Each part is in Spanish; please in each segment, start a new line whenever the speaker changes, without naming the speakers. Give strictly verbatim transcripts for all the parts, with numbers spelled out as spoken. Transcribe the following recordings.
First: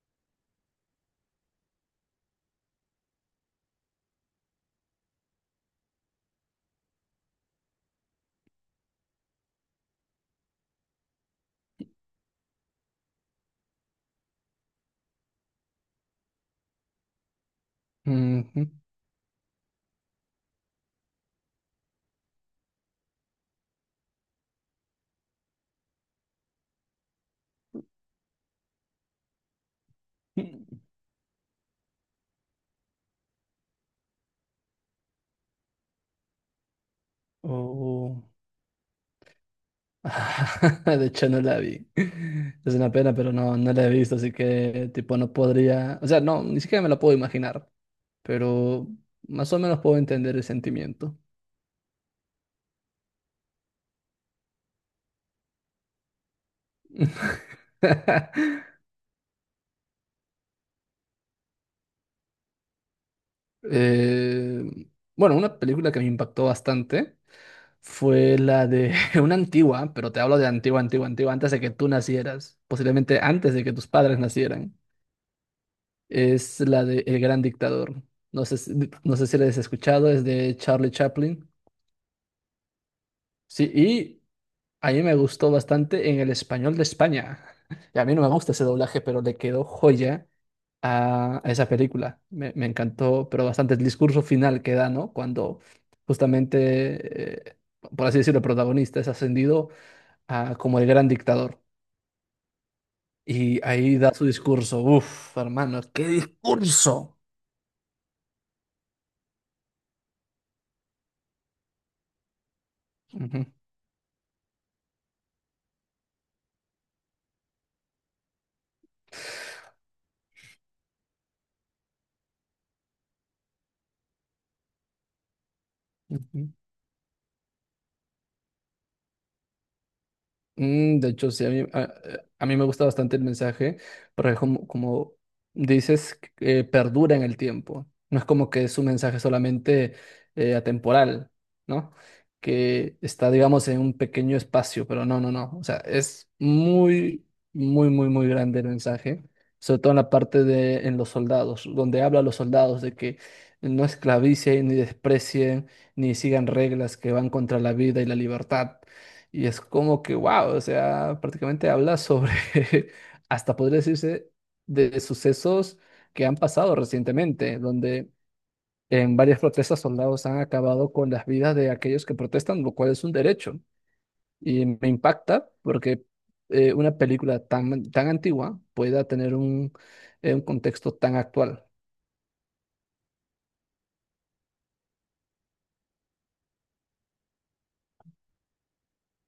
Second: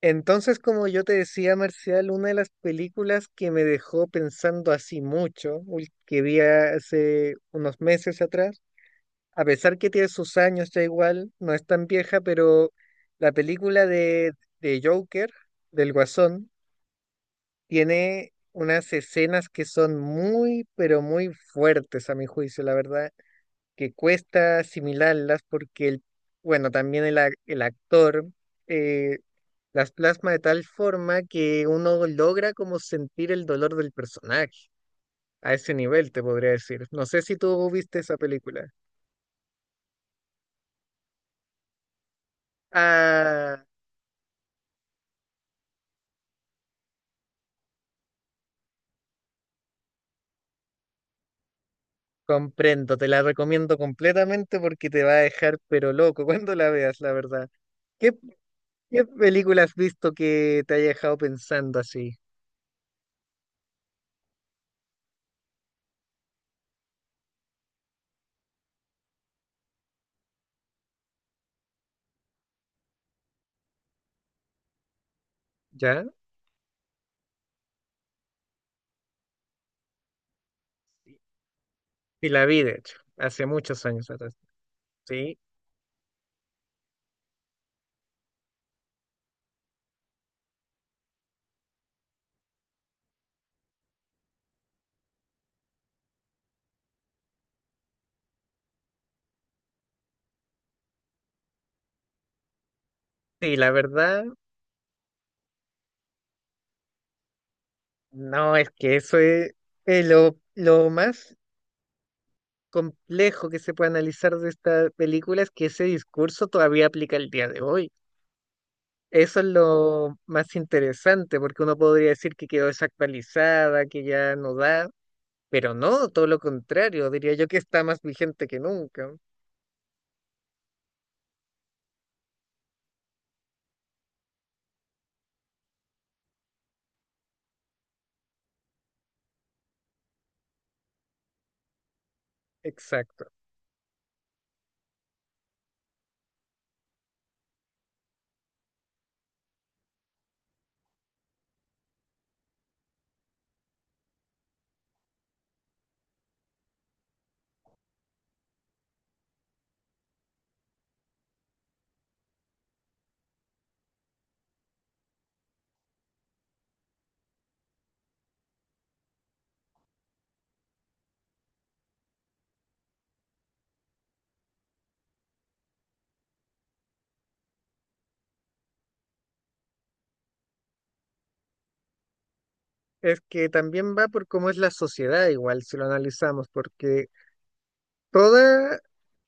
Entonces, como yo te decía, Marcial, una de las películas que me dejó pensando así mucho, ul- que vi hace unos meses atrás, a pesar que tiene sus años ya igual, no es tan vieja, pero la película de, de Joker, del Guasón, tiene
Ujú.
unas escenas que son muy, pero muy fuertes a mi juicio, la verdad, que cuesta asimilarlas porque, el, bueno, también el, ac- el actor... eh, las plasma de tal forma que uno logra como sentir el dolor del personaje. A ese nivel te podría decir. No sé si tú viste esa
Oh.
película.
De hecho, no la vi. Es una pena, pero no,
Ah,
no la he visto, así que tipo no podría, o sea, no, ni siquiera me la puedo imaginar, pero más o menos puedo entender el sentimiento.
comprendo, te la recomiendo completamente porque te va a dejar pero loco cuando la veas, la verdad. ¿Qué, ¿qué película has visto que te haya dejado pensando así?
Eh, bueno, una película que me impactó bastante fue la de una antigua, pero te hablo de antigua, antigua, antigua, antes de que tú nacieras, posiblemente antes de que tus padres nacieran.
¿Ya?
Es la de El Gran Dictador. No sé, si- no sé si la has escuchado, es de Charlie Chaplin.
Sí la vi, de hecho, hace
Sí,
muchos años
y
atrás.
a mí me
Sí,
gustó bastante en el español de España. Y a mí no me gusta ese doblaje, pero le quedó joya a, a esa película. Me, me encantó, pero bastante el discurso final que da, ¿no? Cuando justamente, eh, por así decirlo, el protagonista es ascendido a, como el Gran Dictador.
sí,
Y
la
ahí da
verdad,
su discurso. Uf, hermano, qué discurso.
no, es que eso es, es lo, lo más
Ujú,
complejo que se puede analizar de esta película es que ese discurso todavía aplica el día de hoy. Eso es lo más interesante, porque uno podría decir que quedó desactualizada, que ya no da, pero no, todo lo
ujú.
contrario, diría yo que está más vigente que nunca.
Mm, de hecho, sí, a mí, a, a mí me gusta bastante el mensaje, porque como, como dices, eh, perdura en el tiempo. No es como que es un mensaje solamente eh, atemporal, ¿no? Que
Exacto.
está, digamos, en un pequeño espacio, pero no, no, no. O sea, es muy, muy, muy, muy grande el mensaje, sobre todo en la parte de en los soldados, donde habla a los soldados de que no esclavicen, ni desprecien, ni sigan reglas que van contra la vida y la libertad y es como que, wow, o sea, prácticamente habla sobre, hasta podría decirse, de sucesos que han pasado recientemente, donde en varias protestas soldados han acabado con las vidas de aquellos que protestan, lo cual es un derecho. Y me impacta porque eh, una película tan, tan antigua pueda tener un, eh, un contexto tan actual.
Es que también va por cómo es la sociedad igual, si lo analizamos, porque toda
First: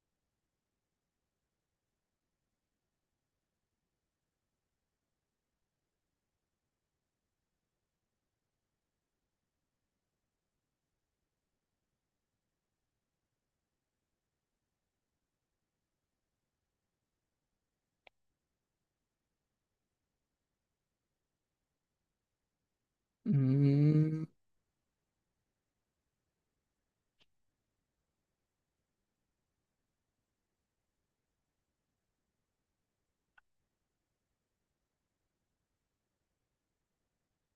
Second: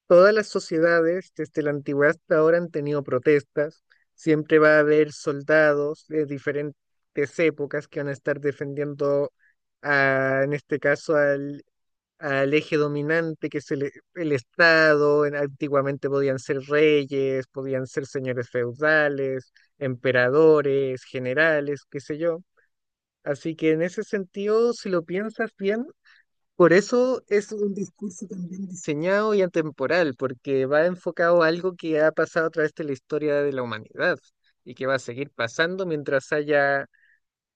todas las sociedades, desde la antigüedad hasta ahora, han tenido protestas. Siempre va a haber soldados de diferentes épocas que van a estar defendiendo, a- en este caso, al, al eje dominante, que es el, el Estado. En- Antiguamente podían ser reyes, podían ser señores feudales, emperadores, generales, qué sé yo. Así que en ese
Mm,
sentido, si lo piensas bien, por eso es un discurso también diseñado y atemporal, porque va enfocado a algo que ha pasado a través de la historia de la humanidad y que va a seguir pasando mientras haya,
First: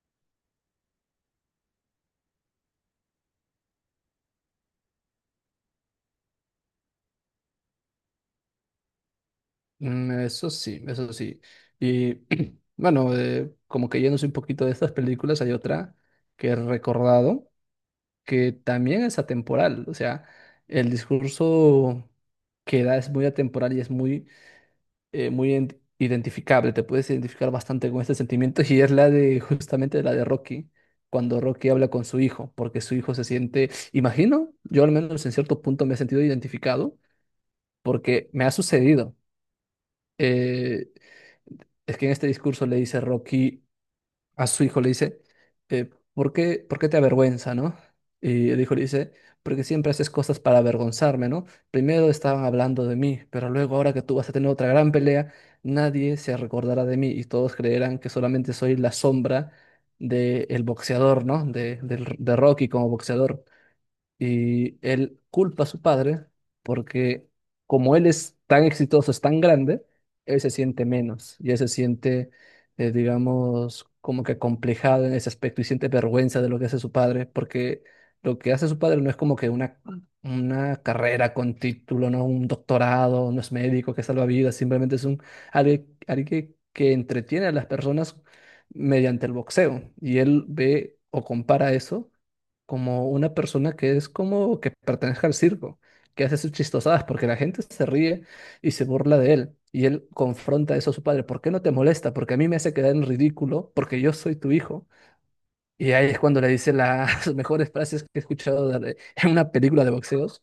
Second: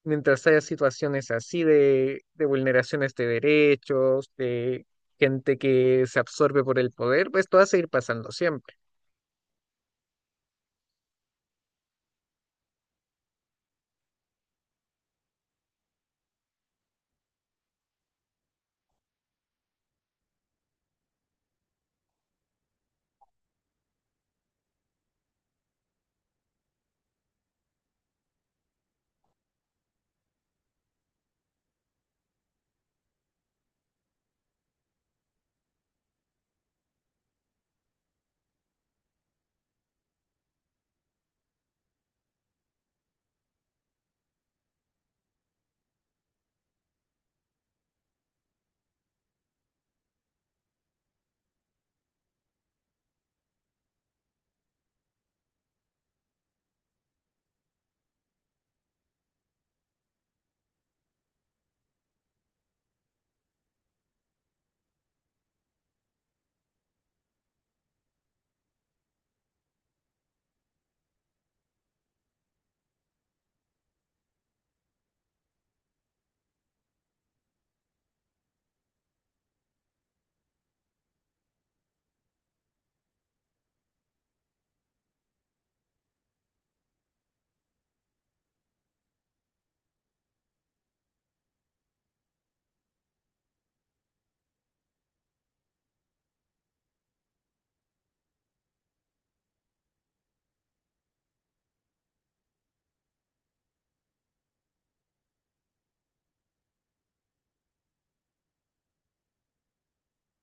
mientras haya situaciones así de, de vulneraciones de derechos, de gente que se absorbe por el poder, pues esto va a seguir pasando siempre.
Mm, Eso sí, eso sí. Y bueno, eh, como que yéndose un poquito de estas películas, hay otra que he recordado que también es atemporal. O sea, el discurso que da es muy atemporal y es muy, eh, muy ident- identificable. Te puedes identificar bastante con este sentimiento y es la de justamente la de Rocky, cuando Rocky habla con su hijo, porque su hijo se siente, imagino, yo al menos en cierto punto me he sentido identificado porque me ha sucedido. eh, es que en este discurso le dice Rocky a su hijo, le dice, eh, ¿por qué, por qué te avergüenza, no? Y el hijo le dice, porque siempre haces cosas para avergonzarme, ¿no? Primero estaban hablando de mí, pero luego ahora que tú vas a tener otra gran pelea, nadie se recordará de mí y todos creerán que solamente soy la sombra del boxeador, ¿no? De, del- de Rocky como boxeador. Y él culpa a su padre porque como él es tan exitoso, es tan grande, él se siente menos y él se siente, eh, digamos, como que complejado en ese aspecto y siente vergüenza de lo que hace su padre, porque lo que hace su padre no es como que una, una carrera con título, no un doctorado, no es médico que salva vidas, simplemente es un alguien, alguien que, que entretiene a las personas mediante el boxeo. Y él ve o compara eso como una persona que es como que pertenezca al circo, que hace sus chistosadas porque la gente se ríe y se burla de él. Y él confronta eso a su padre. ¿Por qué no te molesta? Porque a mí me hace quedar en ridículo porque yo soy tu hijo. Y ahí es cuando le dice las mejores frases que he escuchado de- en una película de boxeos,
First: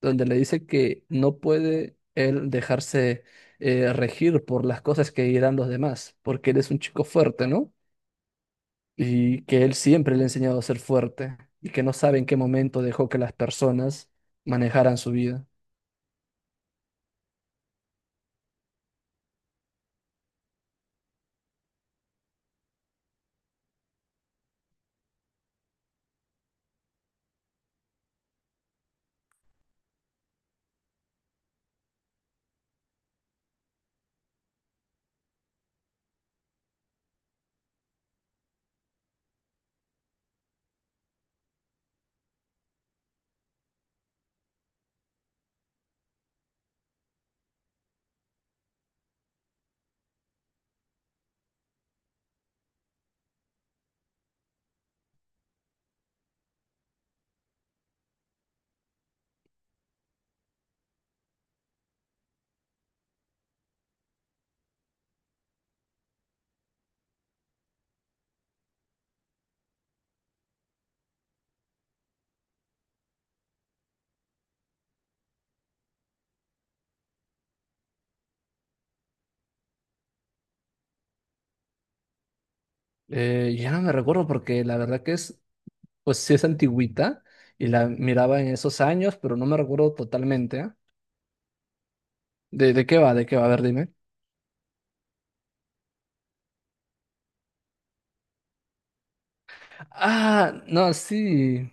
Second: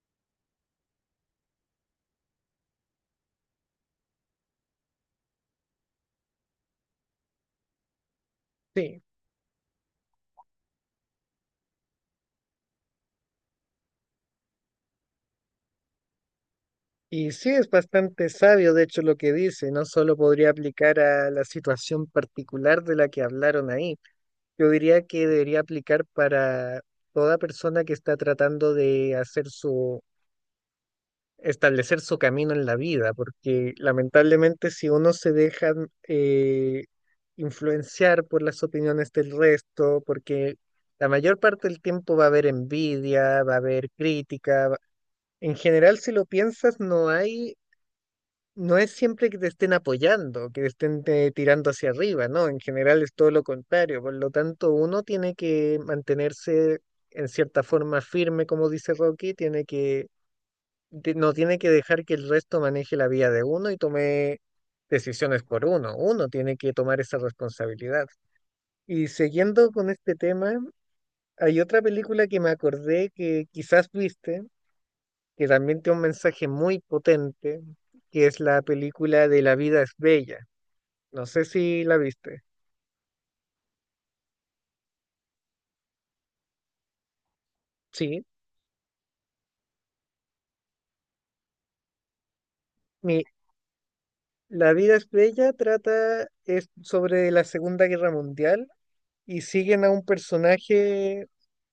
donde le dice que no puede él dejarse eh, regir por las cosas que dirán los demás, porque él es un chico fuerte, ¿no?
Sí.
Y que él siempre le ha enseñado a ser fuerte y que no sabe en qué momento dejó que las personas manejaran su vida.
Y sí, es bastante sabio, de hecho, lo que dice, no solo podría aplicar a la situación particular de la que hablaron ahí. Yo diría que debería aplicar para toda persona que está tratando de hacer su, establecer su camino en la vida, porque lamentablemente si uno se deja eh, influenciar por las opiniones del resto, porque la mayor parte del tiempo va a haber envidia, va a haber crítica, va- en general si lo piensas no hay no es siempre que te estén apoyando, que te estén eh, tirando hacia arriba, ¿no? En general es todo lo contrario. Por lo tanto, uno tiene que mantenerse en cierta forma firme, como dice Rocky, tiene que, de- no tiene que dejar que el resto maneje la vida de uno y tome decisiones por uno. Uno tiene que tomar esa responsabilidad. Y siguiendo con este tema, hay otra película que me acordé que quizás viste, que también tiene un mensaje muy potente, que es la película de La vida es bella. No sé si la viste.
Eh, ya no me recuerdo porque la verdad que es, pues sí es antigüita y la
Sí.
miraba en esos años, pero no me recuerdo totalmente, ¿eh? ¿De, de qué va?
Mi,
¿De qué va? A ver, dime.
La vida es bella trata es sobre la Segunda Guerra Mundial y siguen a un
Ah, no,
personaje,
sí,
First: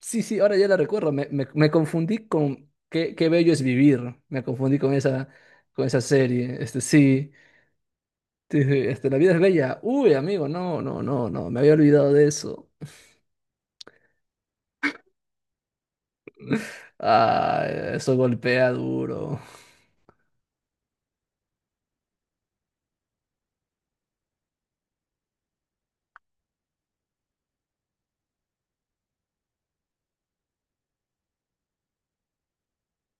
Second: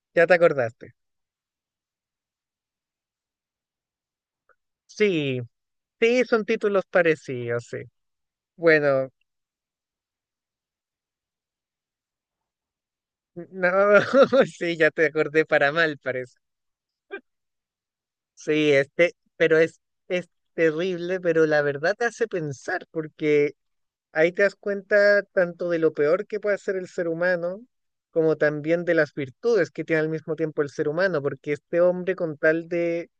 sí,
ya te
sí, ahora ya la
acordaste.
recuerdo. Me, me, me confundí con qué, qué bello es vivir. Me confundí con esa,
Sí,
con esa
sí, son
serie. Este,
títulos
sí,
parecidos, sí.
sí, sí,
Bueno,
este, la vida es bella. Uy, amigo, no, no, no, no, me había olvidado de eso.
no, sí, ya te acordé para mal, parece.
Ah, eso golpea
Sí, este,
duro.
pero es, es terrible, pero la verdad te hace pensar, porque ahí te das cuenta tanto de lo peor que puede ser el ser humano, como también de las virtudes que tiene al mismo tiempo el ser humano, porque este hombre con tal de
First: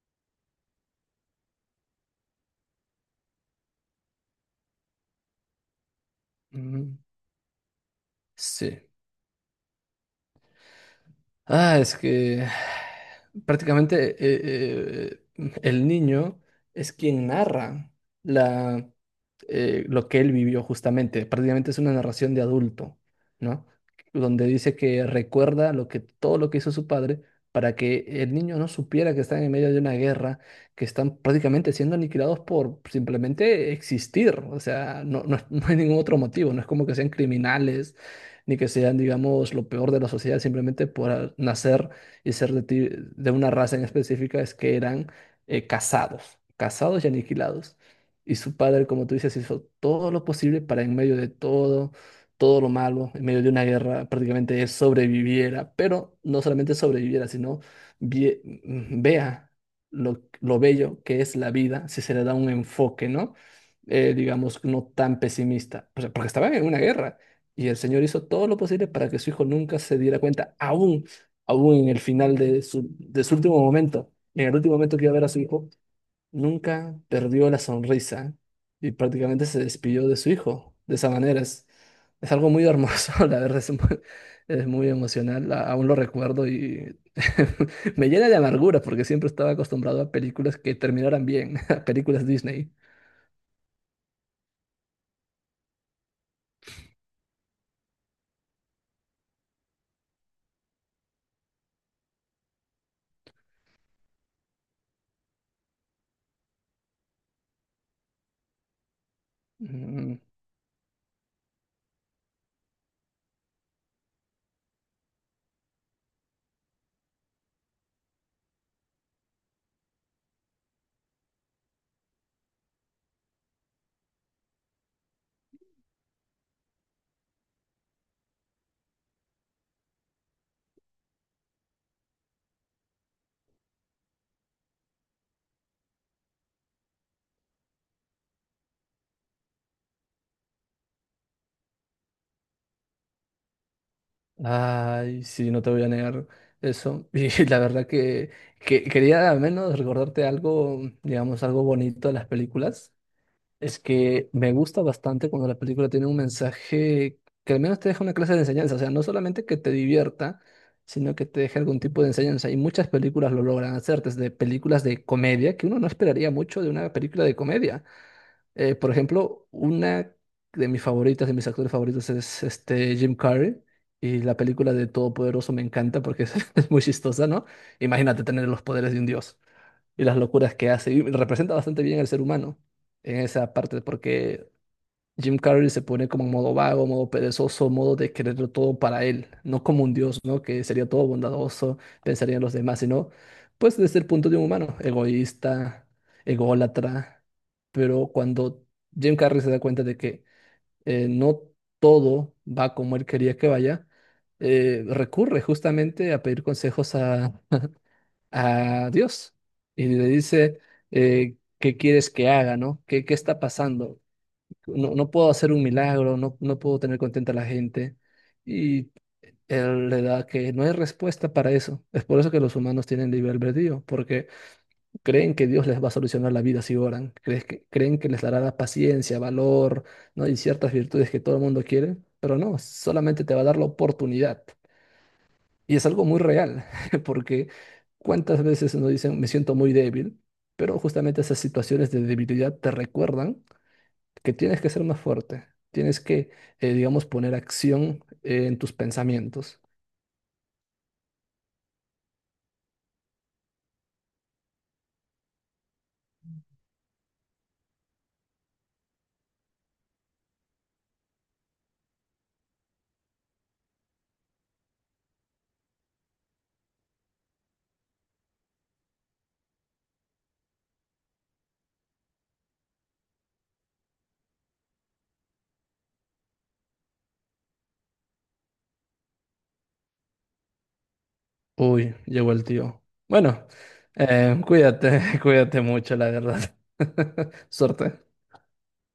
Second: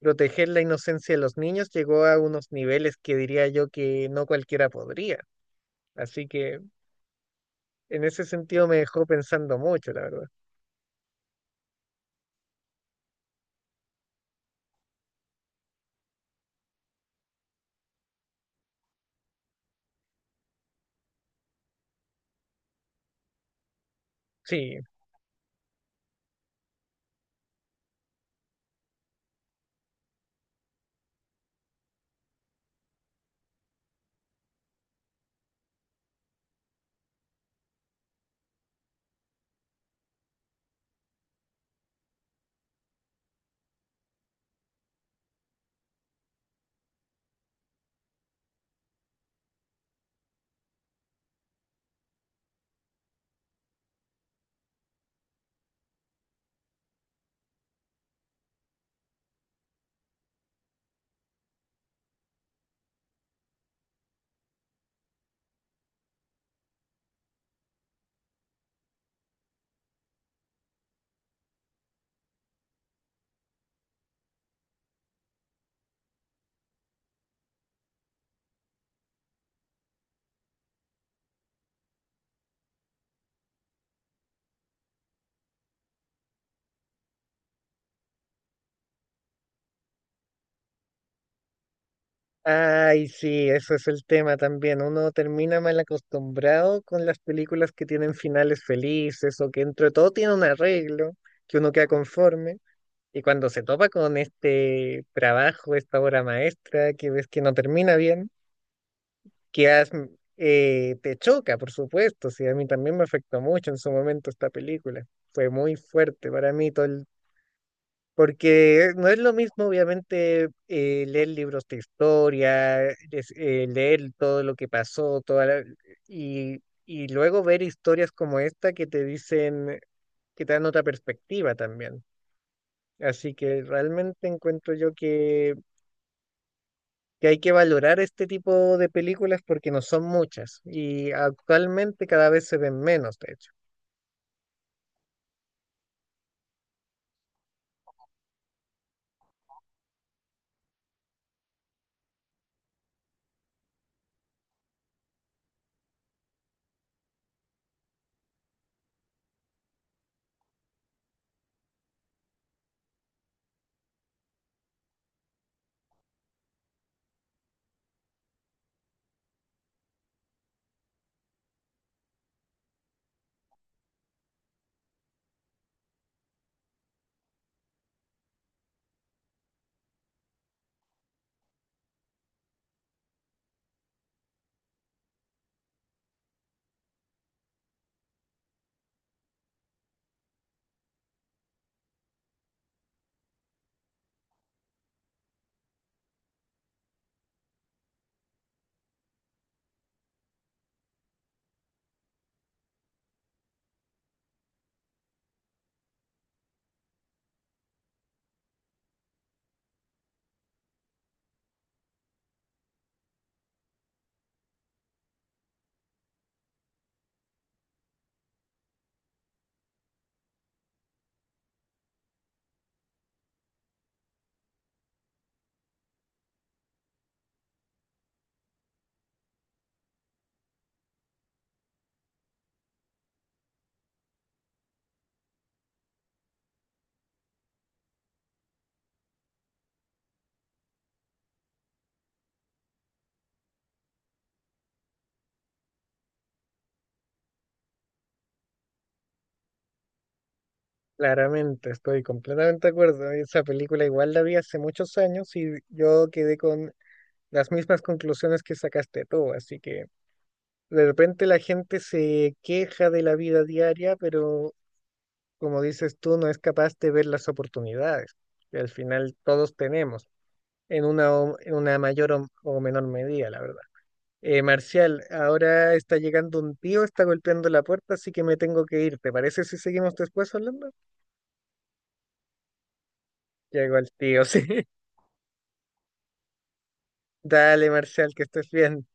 proteger la inocencia de los niños llegó a unos niveles que diría yo que no cualquiera podría. Así que
Mm.
en ese sentido me
Sí.
dejó pensando mucho, la verdad.
Ah, es que prácticamente eh, eh, el niño es quien narra la, eh, lo que él vivió justamente. Prácticamente es una narración de adulto, ¿no? Donde dice
Sí.
que recuerda lo que, todo lo que hizo su padre para que el niño no supiera que están en medio de una guerra, que están prácticamente siendo aniquilados por simplemente existir. O sea, no, no, es- no hay ningún otro motivo. No es como que sean criminales ni que sean, digamos, lo peor de la sociedad simplemente por ah, nacer y ser de, ti- de una raza en específica, es que eran eh, cazados, cazados y aniquilados. Y su padre, como tú dices, hizo todo lo posible para en medio de todo, todo lo malo, en medio de una guerra, prácticamente él sobreviviera, pero no solamente sobreviviera, sino vie- mm, vea lo, lo bello que es la vida si se le da un enfoque, ¿no? Eh, digamos, no tan pesimista, o sea, porque estaban en una guerra y el Señor hizo todo lo posible para que su hijo nunca se diera cuenta, aún, aún en el final de su, de su último momento, en el último momento que iba a ver a su hijo, nunca perdió la sonrisa y prácticamente se despidió de su hijo. De esa manera es, es algo muy hermoso, la verdad es muy, es muy emocional, a- aún lo recuerdo y me llena de amargura porque siempre estaba acostumbrado a películas que terminaran bien, a películas Disney.
Ay, sí, eso es el tema también. Uno termina mal acostumbrado con las películas que tienen finales felices o que entre todo tienen un arreglo, que uno queda conforme. Y cuando se topa con este trabajo, esta obra maestra, que ves que no termina bien, que has-
Mm.
eh, te choca, por supuesto. Sí, a mí también me afectó mucho en su momento esta película. Fue muy fuerte para mí todo el- porque no es lo mismo, obviamente, eh, leer libros de historia, es- eh, leer todo lo que pasó, toda la- y, y luego ver historias como esta que te dicen, que te dan otra perspectiva también. Así que realmente encuentro yo que que hay que valorar este tipo de películas porque no son muchas y actualmente cada vez se ven menos, de hecho.
Ay, sí, no te voy a negar eso. Y la verdad que, que quería al menos recordarte algo, digamos, algo bonito de las películas. Es que me gusta bastante cuando la película tiene un mensaje que al menos te deja una clase de enseñanza. O sea, no solamente que te divierta, sino que te deje algún tipo de enseñanza. Y muchas películas lo logran hacer, desde películas de comedia, que uno no esperaría mucho de una película de comedia. Eh, por ejemplo, una de mis favoritas, de mis actores favoritos es este Jim Carrey. Y la película de Todopoderoso me encanta porque es, es muy chistosa, ¿no? Imagínate tener los poderes de un dios y las locuras que hace. Y representa bastante bien al ser humano en esa parte porque Jim Carrey se pone como en modo vago, modo perezoso, modo de quererlo todo para él, no como un dios, ¿no? Que sería todo bondadoso, pensaría en los demás, sino, pues desde el punto de un humano, egoísta, ególatra. Pero cuando Jim Carrey se da cuenta de que eh, no todo va como él quería que vaya, eh, recurre justamente a pedir consejos a, a Dios y le dice, eh, ¿qué quieres que haga, ¿no? ¿Qué, qué está pasando? No, no puedo hacer un milagro, no, no puedo tener contenta a la gente. Y él le da que no hay respuesta para eso. Es por eso que los humanos tienen libre albedrío, porque creen que Dios les va a solucionar la vida si oran, crees que, creen que les dará la paciencia, valor, ¿no? Y ciertas virtudes que todo el mundo quiere, pero no, solamente te va a dar la oportunidad. Y es algo muy real, porque cuántas veces nos dicen, me siento muy débil, pero justamente esas situaciones de debilidad te recuerdan que tienes que ser más fuerte, tienes que, eh, digamos, poner acción eh, en tus pensamientos.
Claramente, estoy completamente de acuerdo. Esa película igual la vi hace muchos años y yo quedé con las mismas conclusiones que sacaste tú, así que de repente la gente se queja de la vida diaria, pero como dices tú, no es capaz de ver las oportunidades que al final todos tenemos en una, o- en una mayor o o menor medida, la verdad. Eh, Marcial, ahora está llegando un tío, está golpeando la puerta, así que me tengo que ir. ¿Te parece si seguimos después hablando?
Uy, llegó el tío. Bueno,
Llegó el tío, sí.
eh, cuídate, cuídate mucho, la verdad.
Dale,
Suerte.
Marcial, que estés bien.